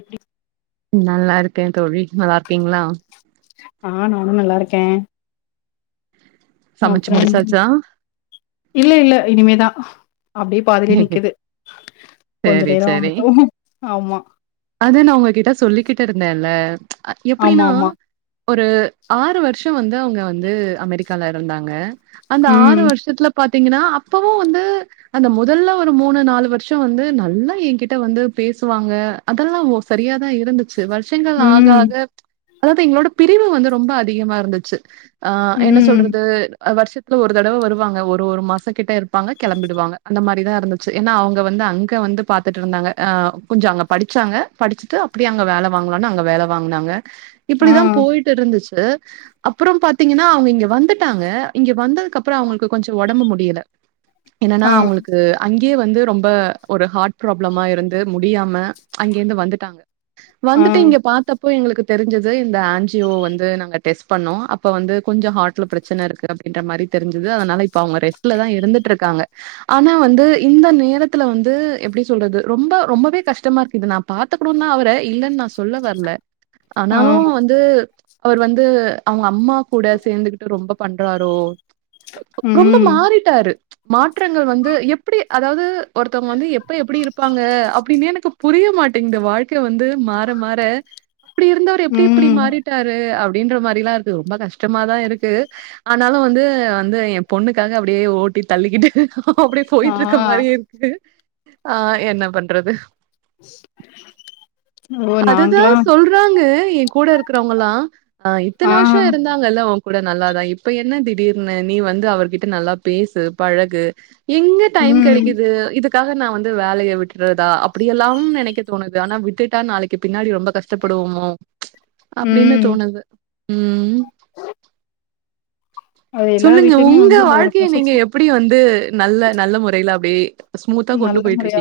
எப்டி நல்லா இருக்கே தோழி நல்லா இருக்கீங்களா ஆஹ் நானும் நல்லா இருக்க சமைச்சு அப்றோம் முடிச்சாச்சா? இல்ல இல்ல இனிமேதா அப்டியே பாதிலே நிக்குது கொஞ்ச சேரி நேரோ சேரி ஆகட்டு ஆமா அது நா உங்ககிட்ட சொல்லிக்கிட் கிட்டு இருந்தேல ஆமா எப்டின்னா ஆமா ஒரு ஆறு வருஷம் வந்து அவுங்க வந்து அமெரிக்கால இருந்தாங்க அந்த ஆறு ம் வருஷத்ல பாத்திங்கன்னா அப்பவும் வந்து அந்த முதல்ல ஒரு மூணு நாலு வருஷோ வந்து நல்லா என்கிட்ட வந்து பேசுவாங்க அதல்லா ஓர் சரியா தா இருந்து ச்சு வருஷங்கள் ஆக ம் ஆக அதாது எங்ளோட பிரிவு வந்து ரொம்ப அதிகமா இருந்துச்சு ஆ என்ன ம் சொல்றது வருஷத்ல ஒரு தடவ வருவாங்க ஒரு ஒரு மாசங்கிட்ட இருப்பாங்க கெளம்பிடுவாங்க அந்த மாரிதா இருந்துச்சு ஏன்னா அவுங்க வந்து அங்க வந்து பாத்துட்ருந்தாங்க அ கொஞ்ச அங்க படிச்சாங்க படிச்சிட்டு அப்டியே அங்க வேல வாங்லான்னு அங்க வேல வாங்னாங்க ஆ இப்டிதா போய்ட்டு இருந்துச்சு அப்புறோ பாத்திங்கனா அவுங்க இங்க வந்துட்டாங்க இங்க வந்ததுக்கப்றோ அவுங்களுக் கொஞ்சோ ஒடம்பு முடியல என்னன்னா ஆ அவுங்ளுக் அங்கியே வந்து ரொம்ப ஒரு ஹார்ட் ப்ராப்ளமா இருந்து முடியாம அங்கேர்ந்து வந்துட்டாங்க ஆ வந்துட்டு இங்க பாத்தப் போ எங்ளுக்கு தெரிஞ்சது இந்த ஆஞ்ஜியோ வந்து நாங்க டெஸ்ட் பண்ணோ அப்ப வந்து கொஞ்சோ ஹார்ட்ல ப்ரச்சனருக்கு அப் ன்ற மாறி தெரிஞ்சிது அதனால இப்ப அவுங்க ரெஸ்ட்லதா இருந்துட்ருக்காங்க ஆனா வந்து இந்த நேரத்துல வந்து எப்டி சொல்றது ரொம்ப ரொம்பவே கஷ்டமாருக்கு இத நா பாத்துக்குணூன்தா ட இல்லன் நா சொல்ல வர்ல ஆ ஆனாலு வந்து அவுர் வந்து அவுங்க அம்மா கூட சேந்துகுட்டு ரொம்பப் பண்றாரோ ரொம்ப ம் மாறிட்டாரு மாற்றங்கள் வந்து அப்டி அதாது ஒருத்தவ்ங்க வந்து எப்ப எப்டி இருப்பாங்க அப்டின்னே எனக்கு புரிய மாட்டிங்து வாழ்க்கே வந்து மாற மாற அப்டி இருந்தவரு எப்டி இப்டி ம் மாறிட்டாரு அப்டின்ற மாறிலாம் இருக்கு ரொம்ப கஷ்டமாதா இருக்கு ஆனாலு வந்து வந்து எ பொண்ணுக்காக அப்டியே ஓட் டி தள்ளிக்கிட்டு அப்டியே ஆ போய்ட்ருக்க மாறி இருக்கு ஆ என்ன பண்றது ஓ அதுதா நாங்களா சொல்றாங்க என் கூட இருக்குறவங்கலா அ ஆ இத்தன வருஷோ இருந்தாங்கல்ல ஓன் கூ கூட நல்லாதா இப்ப என்ன திடீர்னு நீ வந்து அவர்கிட்ட நல்லா பேசு பழகு எங்க டைம் ம் கெடக்கிது இதுக்காக நா வந்து வேலய விட்டுட்றதா அப்டி எல்லாம் நெனைக்கத் தோணுது ஆனா விட்டுட்டா நாளைக்கு பின்னாடி ரொம்ப கஷ்டப்படுவோமோ அப்டின்னு ம் தோணுது ம் அது எல்லார் சொல்லுங்க வீட்லயுமே உங்க வந்து இந்த ஒரு வாழ்க்கய நீங்க பொசசிவ் எப்டி வந்து நல்ல நல்ல மொறைய்ல அப்டே நல்ல மொறையா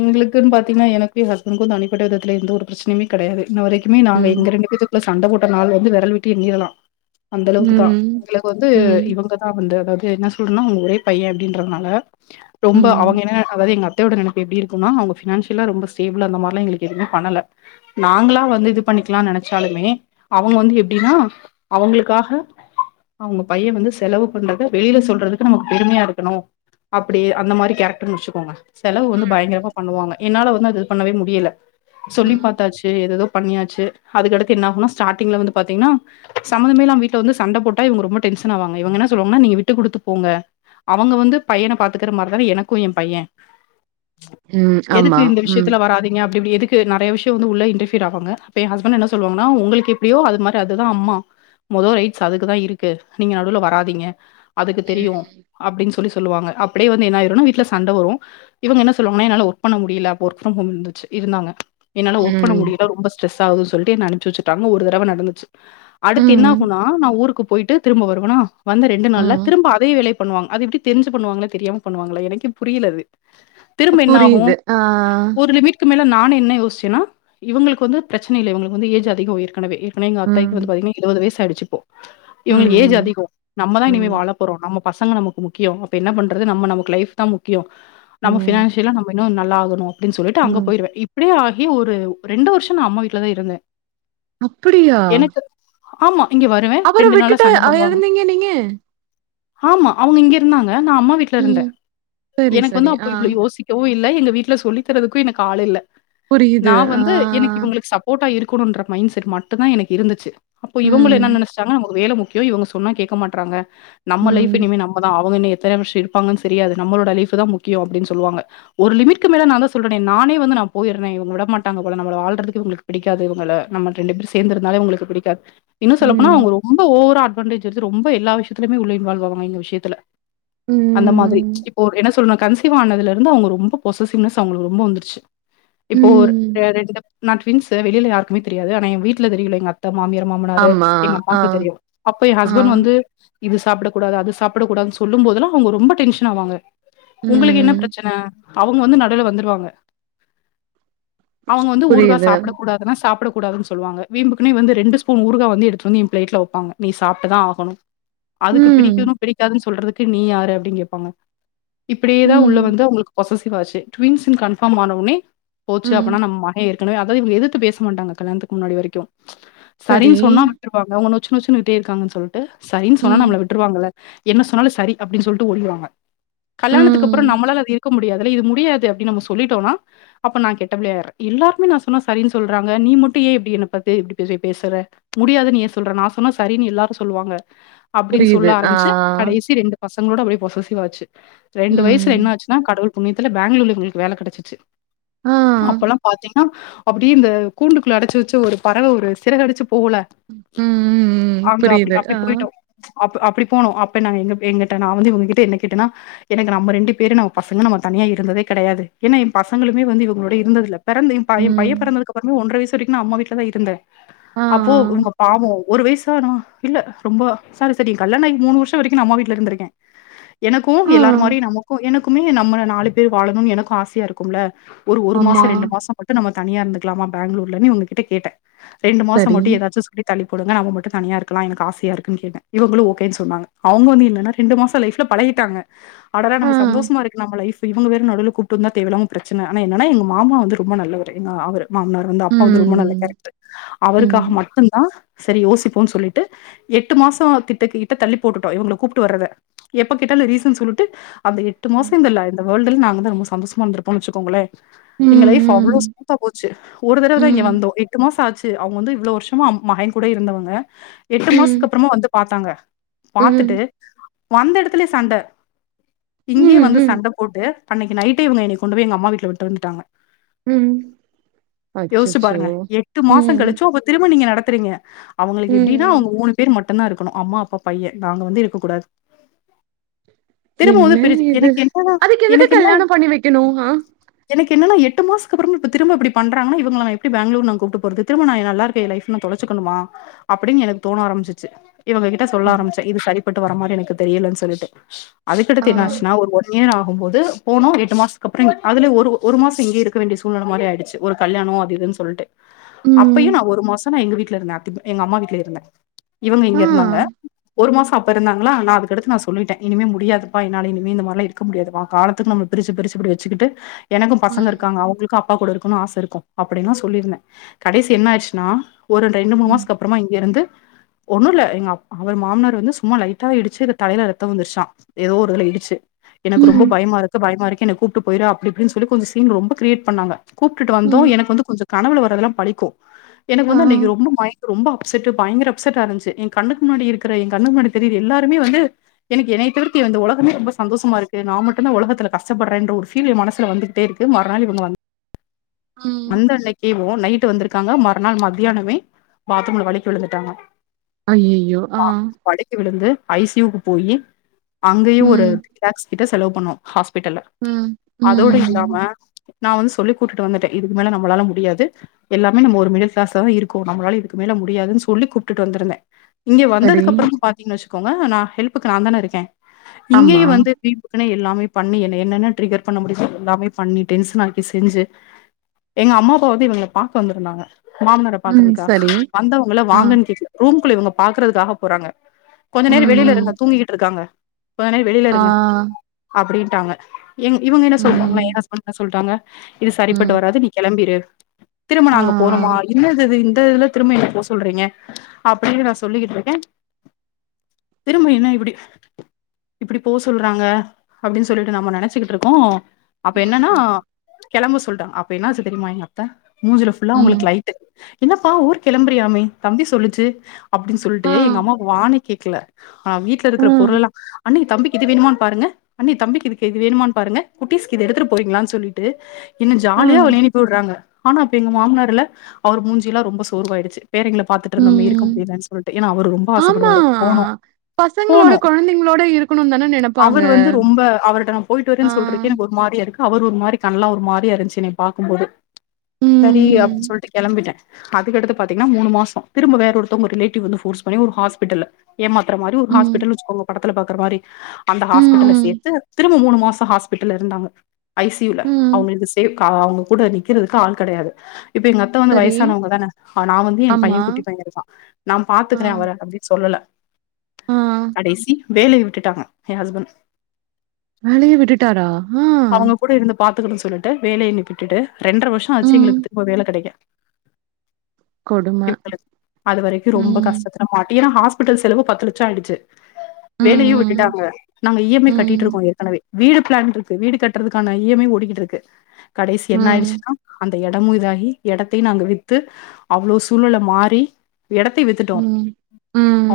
எங்ளுக்குன் பாத்திங்னா எனக்கு ஹஸ்பண்ட்க்கு தனிப்பட்ட விதத் துல எந்த ஒரு ப்ரச்னயுமே கெடயாது இன்ன வரைக்குமே நாங்க ம். எங்க ரெண்டு பேத்துக் குள்ள சண்ட போட்ட நாள் வந்து வெரல் விட்டு எண்ணிரலா அந்த அளவுக்கு தா ம். எங்ளுக்கு வந்து ம். இவங்கதா வந்து அதாது என்ன சொல்றன்னா அவங்க ஒரே பைய அப்டின்றதனால ரொம்ப அவங்க ம். என்ன அதாது எங்க அத் த்தையோட நெனப்பு எப்டி இருக்குன்னா அவ்ங்க ஃபினான்ஷியலா ரொம்ப ஸ்டேபுளா அந்த மாற்லா எங்ளுக் எதுவுமேப் பண்ணல நாங்களா வந்து இது பண்ணி ணிக்கலாம் நெனச்சாலுமே அவுங்க வந்து எப்டின்னா அவங்குளுக்காக அவுங்க பைய வந்து செலவு பண்றத வெளில சொல்றதுக்கு நமக்கு பெருமயா இருக்கணு அப்டி அந்த மாறி கேரக் ருன்னு வச்சுக்கோங்க செலவு ம். வந்து பயங்ரமா பண்ணுவாங்க என்னால வந்து அத இது பண்ணவே முடியல சொல்லிப் ம். பாத்தாச்சு எதேதோ பண்ணியாச்சு அதுக்கடுத்து என்ன ஆகுன்னா ஸ்டார்ட்டிங்ல வந்து பாத்திங்ன்னா சம்மந்தமே இல்லாம வீட்ல வந்து சண்ட போட்டா இவ்ங்க ரொம்ப டென் ஷனாவாங்க இவுங்க என்ன சொல்வாங்ன்னா நீங்க விட்டு குடுத்து போங்க அவங்க வந்து பையன பாத்துக்குற மாறிதான எனக் கு என் பைய ம். எதுக்கு ஆமா. இந்த ம். விஷ்யத்துல வராதிங்க அப் பட்டி இப்டி எதுக்கு நெறய விஷ்யம் வந்து உள்ள இன்ட்டரஃபியர் ஆவாங்க அப்ப என் ஹஸ்பண்ட் என்ன சொல்வாங்கன்னா உங்ளுக்கு எப்டியோ அது மாறி அதுதா அம்மா மொதோ ரைட்ஸ் அதுக்குதா இருக்கு நீங்க நடுல வராதிங்க அதுக்கு தெரியு அப்டின் சொல்லி சொல்லுவாங்க அப்டியே வந்து என்னாயிருன்னா வீட் வீட்ல சண்ட வரு இவுங்க என்ன சொல்வாங்கன்னா என்னால ஒர்க் பண்ண முடியல அப்ப ஒர்க் ஃப்ரம் ஹோம் இருந்துச்சி இருந்தாங்க என்னால ஒர்க் பண்ண ம். முடில ரொம்ப ஸ்ரெஸ்ஸாவுது சொல்ட்டு என்ன அனுப்ச்சுவச்சிட்டாங்க ஒரு தடவ நடந்துச்சு அடுத்து என்ன ம். ஆகுன்னா நா ஊருக்கு போய்ட்டு திரும்ப வருவனா வந்த ரெண்டு நாள்ல ம். திரும்ப அதே வேலய பண்ணுவாங்க அது எப்டி தெரிஞ்சி பண்ணுவாங்ளா தெரியாம பண்ணுவாங்களா எனக்கே புரியல அது திரும்ப என்ன ஆகு புரியுது. ஆ. ஒரு லிமிட்க்கு மேல நானு என்ன யோசிச்சேன்னா இவங்களுக்கு வந்து ப்ரச்சன இல்ல இவங்களுக்கு வந்து ஏஜ் அதிகொ ஏற்கனவே மே எங்க ம். அத்தைக்கு வந்து பாத்தீங்னா எழுவது வயஸ் ஆயிடுச்சி இப்போ இவங்களுக்கு ஏஜ் ம். அதிகொ நம்ம தா இனிமே ம். வாழ போறோ நம்ம பசங்க நமக்கு முக்கியொ அப்ப என்னா பண்றது நம்ம நமக்கு லைஃப் தா முக்கியொ நம்ம ம். ஃபினான்சியலா நம்ம இன்னு ந ல்லா ஆகணு அப்டின் சொல்லிட்டு அங்க ம். போயிருவ இப்டியே ஆகி ஒரு ரெண்டு வர்ஷொ நா அம்மா வீட்ல தா இருந்தே அப்புடியா இங்கெ வருவ ரெண்டு நாளா சண்ட போடுவாங்க இருந்தீங்க நீங்க? ஆமா அவுங்க இங்க இருந்தாங்க நா அம்மா வீட்ல இருந்த ம். சரி, எனக்கு சரி. வந்து ஆ அப்ப இவ்ளோ யோசிக்கவு வு இல்ல எங்க வீட்ல சொல்லித் தர்றதுக்கு எனக்கு ஆளு இல்ல புரியுது. நா ஆ. வந்து எனக்கு இவங்களுக்கு சப்போட்டா இருக்கு குனுன்ற மைண் செட் மட்டுந்தா எனக்கு இருந்துச்சி அப்போ இவங்களு ம். என்னா நெனச்சிட்டாங்க நமக்கு வேல முக் கியொ இவ்ங்க சொன்னா கேக்க மாட்றாங்க நம்ம லைஃப் ம். இனிமே நம்மதா அவங்க இன்னு எத்தன வர்ஷ இருப்பாங்கன் செரியாது நம்மளோட லைஃபுதா முக்கியொ அப்டீன் சொல்லுவங்க ஒரு லிமிட்க்கு மேல நாந்தா சொல்றனே நானே வந்து நா போயிர்றே இவ்ங்க விட மாட்டாங் க போல நம்மள வாழ்றதுக்கு இவுங்களுக்கு பிடிக்காது இவுங்கள நம்ம ரெண்டு பேர் சேந்திருந்தாலே உங்களுக்கு பிடிக்காத் இன்னு சொல்லப் போனா ம். அவ்ங்க ரொம் ம்ப ஓவரா அட்வான்டேஜ் எடுத்து ரொம்ப எல்லா விஷயத்தலைமே உள்ள இன்வால்வ் ஆவாங்க இந்த விஷயத்துல அந்த மாதிரி ம். இப்போ என்ன சொல் நா கன்சீவ் ஆனதுலருந்து அவுங்கொ ரொம்பொ பொசசிவ்னஸ் அவ்ங்களுக்கு ரொம்பொ வந்த்ருச்சி இப்போர் ர ம். ரெண்டுப் நா ட்வின்ஸு வெளியில யாருக்குமே தெரியாது ஆனா ஏ வீட்ல தெரியுல எங்க அக் மாமியார் மாமனாரு ஆமா. எங்க ஆ. அம்மாக்கு தெரியு அப்ப ஏ ஆ. ஹஸ்பண்ட் வந்து இது சாப்டக் கூடாது அது சாப்டக் கூடாதுன் சொல்லும் போதல்லா அவுங்க ரொம்ப டென்ஷன் ஆவாங்க உங்களுக்கு என்ன ம். ப்ரச்சன அவுங்க வந்து நடுவ்ல வந்துருவாங்க அவுங்க வந்து ஊறுகா புரியுது. சாப்டக் கூடாதுன்னா சாப்டக் கூடாதுன் சொல்லுவாங்க வீம்புக்குன்னே வந்து ரெண்டு ஸ்பூன் ஊறுகா வந்து எடுத்துட்டு வந்து ஏ ப்ளேட்ல வப்பாங்க நீ சாப்ட்டுதா ஆகணு அதுக்கு ம். பிடிக்குனு பிடிக்காதுன் சொல்றதுக்கு நீ யாரு அப்டின் கேப்பாங்க இப்டியேதா ம். உள்ள வந்து அவுங்களுக்கு பொசஸிவ் ஆச்சு டவின்ஸுனு கன்ஃபார்ம் ஆனொன்னே போச்சு ம். அப்பனா நம்ம மஹெ கனவே அதாது இவுங்க எதுத்து பேச மாட்டாங்க கல்யாணத்துக்கு முன்னாடி வரைக்கு சரி. சரின் சொன்னா விட்ருவாங்க அவுங்க நொ ச்சு நொச்சுனுக்ட்டே இருக்காங்கன் சொல்ட்டு சரின் சொன்னா ம். நம்மள விட்ருவாங்கல்ல என்ன சொன்னாலு சரி அப்டின் சொல்ட்டு ஓடிருவாங்க ம். கல்லாணத்துக்கப்பறொ நம்மளால அது இருக்க முடியாதுல்ல இது முடியாது அப்டின் நம்ம சொல்லிட்டோன்னா அப்ப நா கெட்டப் பிள்ளையாய்ற எல்லாருக்மே நா சொன்னா சரின் சொல்றாங்க நீ மட்டு ஏ இப்டி என்ன பாத்து இப்டி பேஸ்வ பேசற முடியாதுன் ஏ சொல்ற நா சொ ன்னா சரின் எல்லாரு சொல்லுவாங்க அப்டின் சொல்ல புரியுது. ஆ. ஆரம்பிச்சு கடைசி ரெண்டு பசங்களோட அப்டியே பொசஸிவ் ஆச்சு ரெண்டு ம். வயஸ்ல என்னா ஆச்சுன்னா கடவுள் புண்ணியத்துல பேங்களூர்ல இவுங்களுக்கு வேல கடச்சிச்சி ஆ. அப்பொல்லா பாத்தீங் னா அப்டியே இந்த கூண்டுக்குள்ள அடச்சு வெச்ச ஒரு பறவ ஒரு சிறகடிச்சி போகுல்ல ம், ம், ம். அங்க அப்டி புரியுது. அப்டி ஆ. போய்ட்டோ அப்ப அப்டி போனோ அப்ப நாங்க எங்க எங்கட்ட நா வந்து இவுங்கக்கிட்ட என்ன கேட்டனா என்னங்க நம்ம ரெண்டு பேரு நம்ம பசங்க நம்ம தனியா இருந்ததே கடையாது ஏன்னா என் பசங்களுமே வந்து இவங்களோட இருந்ததில்ல பெறந்த ஏ பை ஏ ம். பைய பெறந்ததுக்கப்பறமே ஒன்ற வயசு வரைக்கு நா அம்மா வீட்லதா இருந்த ஆ. அப்போ இவ்ங்க பாவொ ஒரு வைசா நா இல்ல ரொம்பொ சாரி சாரி ஏ கல்யாணொ ஆயி மூணு வர்ஷொ வரைக்கு நா அம்மா வீட்ல இருந்துருக்கே எனக் கு ஆ. எல்லார் மாரியு நமக்கு எனக்குமே நம்மள நாலு பேர் வாழணுன் எனக்கு ஆசையா இருக்கும்ல ஒரு ஒரு மாசொ ஆமா. ரெண்டு மாசொ மட்டு நம்ம தனியா இருந்துக்லாமா பேங்ளூர்லனு இவ்ங்கக் கிட்ட கேட்ட ரெண்டு மாசொ சரி. மட்டு ஏதாச்சு சொல்லி தள்ளிப் போடுங்க நம்ம மட்டு தனியா இருக்கலா எனக்கு ஆசையா இருக்குன் கேட்ட இவங்களு ஓகேன் சொன்னாங்க அவுங்க வந்து என்னானா ரெண்டு மாசொ லைஃப்ல பழைய டாங்க அடடா ஆ. நம்ம சந்தோஷமா இருக்கு நம்ம லைஃபு இவங்க வேற நடுவ்ல கூப்ட்டு வந்தா தேவயில்லாம ப்ரச்சன ஆனா என்னானா எங்க மா மா வந்து ரொம்ப நல்லவரு எங்க அவரு மாம்னார் வந்து அப்பா வந்து ரொம்ப நல்ல ம். கேரக்ட்ரு ம். அவருக்காக மட்டுந்தா சரி யோசிப்போன் சொல்லிட்டு எட்டு மாசொ திட்ட கிட்ட தள்ளிப் போட்டுட்டோ இவுங்கள கூப்ட்டு வர்றத எப்ப கேட்டாலு ரீசன் சொல்லுட்டு அந்த எட்டு ம். மாசொ இந்த லை இந்த வேல்டுல் நாங்க தா ரொம்ப சந்தோசமா இருந்த்ருப்போன் வெச்சுக்கோங்களே ம், எங்க லைஃப் அவ்ளோ ஸ் ம், மூதா போச்சி ஒரு தடவ தா இங்க ம், வந்தோ எட்டு மாசொ ஆச்சி அவுங்க வந்து இவ்ளோ வர்ஷமா மஹென் கூட இருந்தவங்க எட்டு ம், மாசத்க்கப்பறமா வந்து பாத்தாங்க ம், பாத்துட்டு வந்த எடத் துலே சண்ட இங்கயே வந்து ம், சண்டப் போட்டு அன்னக்கி நைட்டே இவங்க என்னைய கொண்டு போய் எங்க அம்மா வீட்ல விட்டந்துட்டாங்க ம். யோஷ்சி அச்சச்சோ! பாருங்க எட்டு ம், மாசங்கழிச்சு உங்க திரும்ப நீங்க நடக் திறிங்க அவுங்களுகு எப்டின்னா ம். அவுங்க மூனு பேர் மட் ட்டுந்தாருக்கணு அம்மா அப்பா பைய நாங்க வந்து இருக்கக் கூடாது திரும்ப என்ன வந்து பிரிச் இது? எனக்கு என்னனா அதுக்கு எதுக்கு எனக்கு என்ன கல்யாணம் பண்ணி வைக்கணும்? ஆ? எனக்கு என்னன்ன எட்டு மாசத்கு ஒருமுற இப்ப திரும்ப இப்டி பண்றாங்கனா இவங்கள நா எப்டி பெங்களூர் நா கூப்ட்டு போறது திரும்ப நா ஏ நல்லாருக்க ஏ லைப் நா தொ தொலச்சுக்கணுமா அப்டின் எனக்கு தோன ஆரம்பிச்சிச்சு இவங்க கிட்ட சொல்ல சரி. ஆரம்பிச்சே இது சரிப்பட்டு வர மாரி எனக்கு தெரியலனு சொல்லிட்டு ஆ, அதுக்கடுத்து என்னாச்சுனா ஒரு ஒன் இயர் ஆகும் போது போனோ எட்டு மாசத்துக்கப்ற அதுலே ஒரு ஒரு மாச இங்கே இருக்க வேண்டிய சூழ்நில மாரி ஆயிடுச்சு ஒரு கல்யாண நோ அதுஇதுன்னு சொல்ட்டு ம், அப்பயு நா ஒரு மாச எங்க வீட்லருந்தே அத்தி எங்க அம்மா வீட்லேருந்த இவுங்க ஆ, இங்கயிருந்தாங்க ஒரு மாச அப்ப இருந்தாங்ளா நா அதுக்கடுத்து நா சொல்லிட்டே இனிமே முடியாதுப்பா என்னாலயு இனிமே இந்த மார்லா இருக்க முடியாது பா காலத்துக்கு நம்ள பிரிச்ச பிரிச்சு இப்டி வச்சுகிட்டு எனக்கு பசங்க ம், இருக்காங்க அவுங்களுக்கு அப் அப்பா கூடருக்கனு ஆசருக்கு அப்டின்னா சொல்லியிருந்த கடைசி என்ன ஆயிற்சுன்னா ஒரு ரெண்டு மூனு ம், மாசத்கப்புறமா இங்கேருந்து ஒன்னுல்ல எங்க அப்பா அவர் மாமனார் வந்து சும்மா லைட்டா இடிச்சு தலோல ரெத் ரெத்தோ வந்துருச்சா ஏதோ ஒரு இதுல இடிச்சு எனக்கு ரொம்ப ம், பயமாருக்கு பயமாருக் என்ன கூப்ட்டு போயிரு அப்டிஇப்டின்னு சொல்லி கொஞ்ச சீன் ரொம்ப கிரியேட் பண்ணாங்க கூப்டுட்டு வந்தோ ம், எனக்கு வந்து கொஞ்ச கனவுல வர்றதெல்லா பழிக்கு எனக்கு ஆ, வந்து அன்னைக்கு ரொம்ப மைண்டு ரொம்ப ப்செட்டு பயங்கர அப்செட்டாருந்துசு எங்கண்ணுக்கு முன்னாடி இருக்கிற எங்கண்ணுக்கு முன்னாடி தெரிர்ற எல்லாருமே வந்து எனக்கு என்னய தவிர்த்தி இந்த ஒலகமே ரொம்ப சந்தோஷமா இருக்கு நா மட்டு்ந்தா ஒலகத்துல கஷ்டப்பட்றேன்ற ஒரு பீல் ஏ மனசுல வந்துட்டேருக்கு மர்நாள் இவுங்க வந் ம். வந்த அன்னைக்கேவு நைட்டு வந்துருக்காங்க மறுநாள் மத்யானமே பாத்ரூம்ல வழிக்கு விழுந்துட்டாங்க ஐயையோ! ஆ, வ வழிக்கி விழுந்து ஐ சி யூ க்கு போயி அங்கயு ஒரு ம், லேக்ஸ் கிட்ட செலவு பண்ணோ ஹாஸ் விடல ம், அதோடு இல்லாம ம். நா வந்து சொல்லி கூட்டுட்டு வந்துட்டே இதுக்கு மேல நம்மளால முடியாது எல்லாமே நம்ம ஒரு மிடில்க்ளாஸ்ல தா இருக்ககோ நம்மளால இதுக்கு மேல முடியாதுன் சொல்லி கூப்டுட்டு வந் ந்திருந்தே இங்க சரி. வந்ததுக்கு அப்பறமு பாத்தீங்கன் வச்சுக்கோங்க நா ஹெல்ப்புக்கு நா தானருக்கே ஆமா. இங்கயு வந்து வீம்புக்குனே எ எல்லாமே பண்ணி என்ன என்னென்ன ட்ரிகர் பண்ண முடிமோ எல்லாமே பண்ணி டென்ஷனாக்கி செஞ்சு எங்க அம்மா அப்பாவந்து இவங்கள பாக்க வந்திருந்தாங்க மாமனார ம், பாக்குறதுக்கா சரி. வந்தவங்கள ஆ, வாங்கன்னு கேக்கல ரூம்குள்ள இவுங்க பாக்குறதுக்காக போறாங்க கொஞ்ச ம், நேர வெளியில இருங்க ம். தூங்கிகிட்ருக்காங்க கொஞ்ச நேர வெளில ஆ, இருங்க அப்டின்ட்டாங்க எங் இவுங்க என்ன சொல்றாங்கனா ஏ ம், ஹஸ்பண்ட் என்ன சொல்றாங்க இது ம். சரிபட்டு வராது நீ கெளம்பிரு திரும்ப ஆ, நா அங்க போனுமா இன்னதது இதுல திரும்ப ஏ போ சொல்றீங்க அப்டின்னு நா சொல்லிக்கிட்ருக்கே திரும்ப என்ன எப்புடி இப்புடி போ சொல்றாங்க அப்டின்னு சொல்லிட்டு நம்ம நெனச்சிக்கிட்ருக்கோ அப்ப என்னன்னா ம், கெளம்ப சொல்டாங்க அப்ப என்னாச்சு தெரியுமா எங்க அத்த மூஞ்சுல புல்லா ம். அவுங்களுக்கு லைட்டு என்னப்பா ஊர்க் கெளம்பறியாமே தம்பி சொல்லுச்சு அப்டின் சொல்ட்டு ஆ. எங்க அம்மாவ வாணி கேக்ல ஆ வீட்லருக்கிற ம் பொருள்லெல்லா அண்ணி தம்பிக்கு இது வேணுமான் பாருங்க அண்ணி தம்பிக்கு இதுக்கு இது வேணுமான் பாருங்க குட்டீஸ்கிது எடுத்துட்டு போறீங்ளா சொல்லிட்டு என் ஆ ஜாலியா வழியனுப்பியுட்றாங்க ஆனா அப்ப எங்க மாமனார்ல்ல அவர் மூஞ்சி எல்லா ரொம்ப சோர்வாயிடுச்சு பேரங்கள பாத்துட்ருந்தமே இருக்க ம் முடியலன் சொல்ட்டு ஏன்னா அவர் ரொம்ப ஆசப்படுவாரு போனு பசங்ளோட கொழந்தைங்ளோட இரு அவரு வந்து ரொம்ப அவருட்ட நா போயிட்டு ஆ வறேன் சொல்றக்கே எனக்கு ஒரு மாரியாருக்கு அவர் ஒரு மாரி கண்லா ஒரு மாரியாருன்ச்சு என்னைய பாக்கும் போது சரி அப்டி ம் சொல்ட்டு கெளம்பிட்டே அதுக்கடுத்து பாத்தீங்ன்னா மூனு மாசோ திரும்ப வேற ஒருத்தவங்க ரிலேடிவ் வந்து போர்ஸ் பண்ணி ஒரு ஹாஸ்பிட்டல்ல ஏமாத்தர மாரி ஒரு ம் ஹாஸ்பிட்டல் வச்சுக்கோங்க படத்துல பாக்குற மாரி அந்த ஹாஸ்பிட்டல்ல ம் சேத்து திரும்ப மூனு மாச ஹாஸ்பிட்டல்லருந்தாங்க ஐ சி யு ல ம் அவுங்களுக்கு சேவ் கா அவுங்க கூட நிக்கறதுக்கு ஆள் கெடயாது இப்போ எங்க அத்த வந்து சரி வயசானவங்கதான ஆ நா வந்து ஏ ஆமா பையன் குட்டி பைய இருக்கா நான ஆ பாத்துக்கிறே அவர அப்டின்னு சொல்லல ஆ கடைசி வேலைய விட்டுட்டாங்க ஏன் ஹஸ்பண் வேலைய விட்டுட்டாரா ஆ பாத்துக்குணுன் சொல்லுட்டு வேலையென்னி விட்டுட்டு ரெண்ட்ர வர்ஷோ ஆச்சு ம் எங்ளுக்கு திரும்ப வேல கெடைக்க கொடும எங்களுக்கு அது வரைக்கு ரொம்ப ம் கஷ்டத்துல மாட்டி ஏனா ஹாஸ்பிட்டல் செலவு பத்து லட்ச ஆய்டுச்சு ம் வேலையு ம் விட்டுட்டாங்க நாங்க இ எம் ஐ கட்டிட்ருக்கோ ம் ஏற்கனவே வீடு பிளான்ட்ருக்கு வீடு கட்டுறதுக்கான இ எம் ஐ ஓடிக்கிட்ருக்கு கடைசி என்ன ம் ஆய்டுச்சுன்னா அந் த எடமு இதாகி எடத்தை நாங்க வித்து அவ்ளோ சூழ்நெல மாரி எடத்தை வித்துட்டோ ம்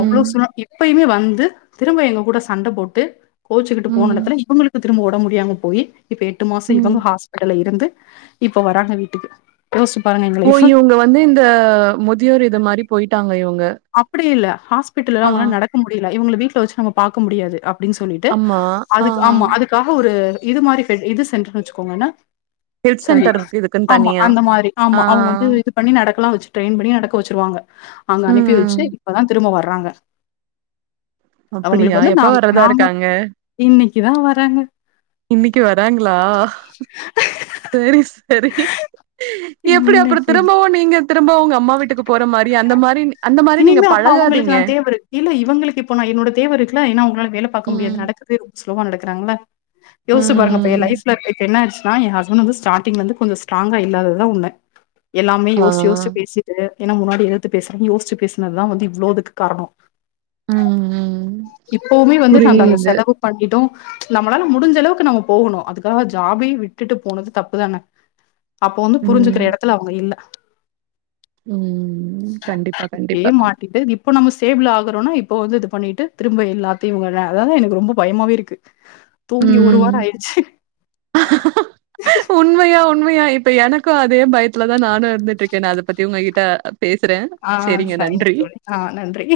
அவ்ளோ சொன்னா எப்பயுமே வ ந்து திரும்ப எங்க கூட சண்ட போட்டு கோச்சுக்கிட்டு போன ம் எடத்துல இவங்களுக்கு திரும்ப ஒடம் முடியாம போயி இப்ப எட்டு மாச ம் இவங்க ஹாஸ்பிட்டல்ல இருந்து இப்ப வராங்க வீட்டுக்கு யோசிச்சு பாருங்க எங்க ஓ லைஃப. இவுங்க வந்து இந்த முதியோர் இது மாரி போய்ட்டாங்க இவங்க அப்புடி இல்ல ஹாஸ்பிட்டுல்லலா அவுங்கள நடக்க முடில இவுங்கள வீட்ல வச்சு நம்ம பாக்க முடியாது அ அப்டின் சொல்லிட்டு ஆமா ஆ அதுக்கு ஆமா அதுக்காக ஒரு இது மாரி செஞ் இது சென்ட்ருன் வச்சுக்கோங்கனா ஹெல்த் சென்டர் இருக்கு இதுக் ஆமா அந்த மாரி ஆமா அவுங்க வந்து இது பண்ணி நடக்கலா வச்சு ட்ரெயின் பண்ணி நடக்க வச்சுருவாங்க அங்க அனி ம் ப்பி ம் வச்சு இப்பதா திரும்ப வர்றாங்க அப்டியா அவுங்களுக்கு வந்து எப்ப நாங் வர்றதா நாம இருக்காங்க இன்னைக்குதா வராங்க இன்னைக்கு வராங்ளா செரி செரி எப்டி அப்புறோ இன்னைக்கு. திரும்பவு நீங்க திரும்ப உங்க அம்மா வீட்டுக்கு போற மாரி அந்த மாரி அந்த மாரி நீங்க இனிமே அப்ப அவுங்களுக்கு பழகாதீங்க நா தேவரு இல்ல இவங்களுக்கு இப்போ நா என்னோட தேவ இருக்குல ஏனா அவுங்ளால வே வேல பாக்க முடியாது ம் நடக்கவே ரொம்ப ஸ்லோவா நடக்குறாங்குள யோசு பாருங்க அப்ப ம் என் ம். லைஃப்ல இப்ப இப்ப என்னாச் நா என் ஹஸ்பன் வந்து ஸ்டார்டிங்லந்து கொஞ்ச ஸ்ட்ராங்கா இல்லாததா உண்ம எல்லாமே ஆ யோச்சு யோச்சு பேசிட்டு ஏனா முன்னாடி இழுத்து பேசுறேன் யோட்ச்சு பேசுனதுதா வந்து இவ்ளோ இதுக்கு காரணோ ம் ம் இப்பவுமே வந்து நாங்க அந்த புரியுது செலவு பண்ணிடோ நம்மளால முடிஞ்ச அளவுக்கு நம்ம போகணு அதுக்காக ஜாபயு விட்டுட்டு போனது தப்புதான அப்போ வந்து புரிஞ்சுக்கிற ம் எடத்துல அவுங்க இல்ல ம் கண்டிப்பா கண் டியே மாட்டிட்டு இப்ப நம்ம சி டேபிள் ஆகுறோனா இப்ப வந்து இது பண்ணிட்டு திரும்ப எல்லாத்தியு வல அதாதா எனக்கு ரொம்ப பயமாவே இருக்கு தூங்கி ஒரு ம் வார ஆய்டுச்சு உண்மையா உண்மையா இப்ப எனக்கு அதே பயத்துலதா நானு இருந்துட்ருக்கே நா அத பத்தி உங்ககிட்ட பேசுறே ஆ செரிங்க சரிங்க நன்றி தோழி ஆ நன்றி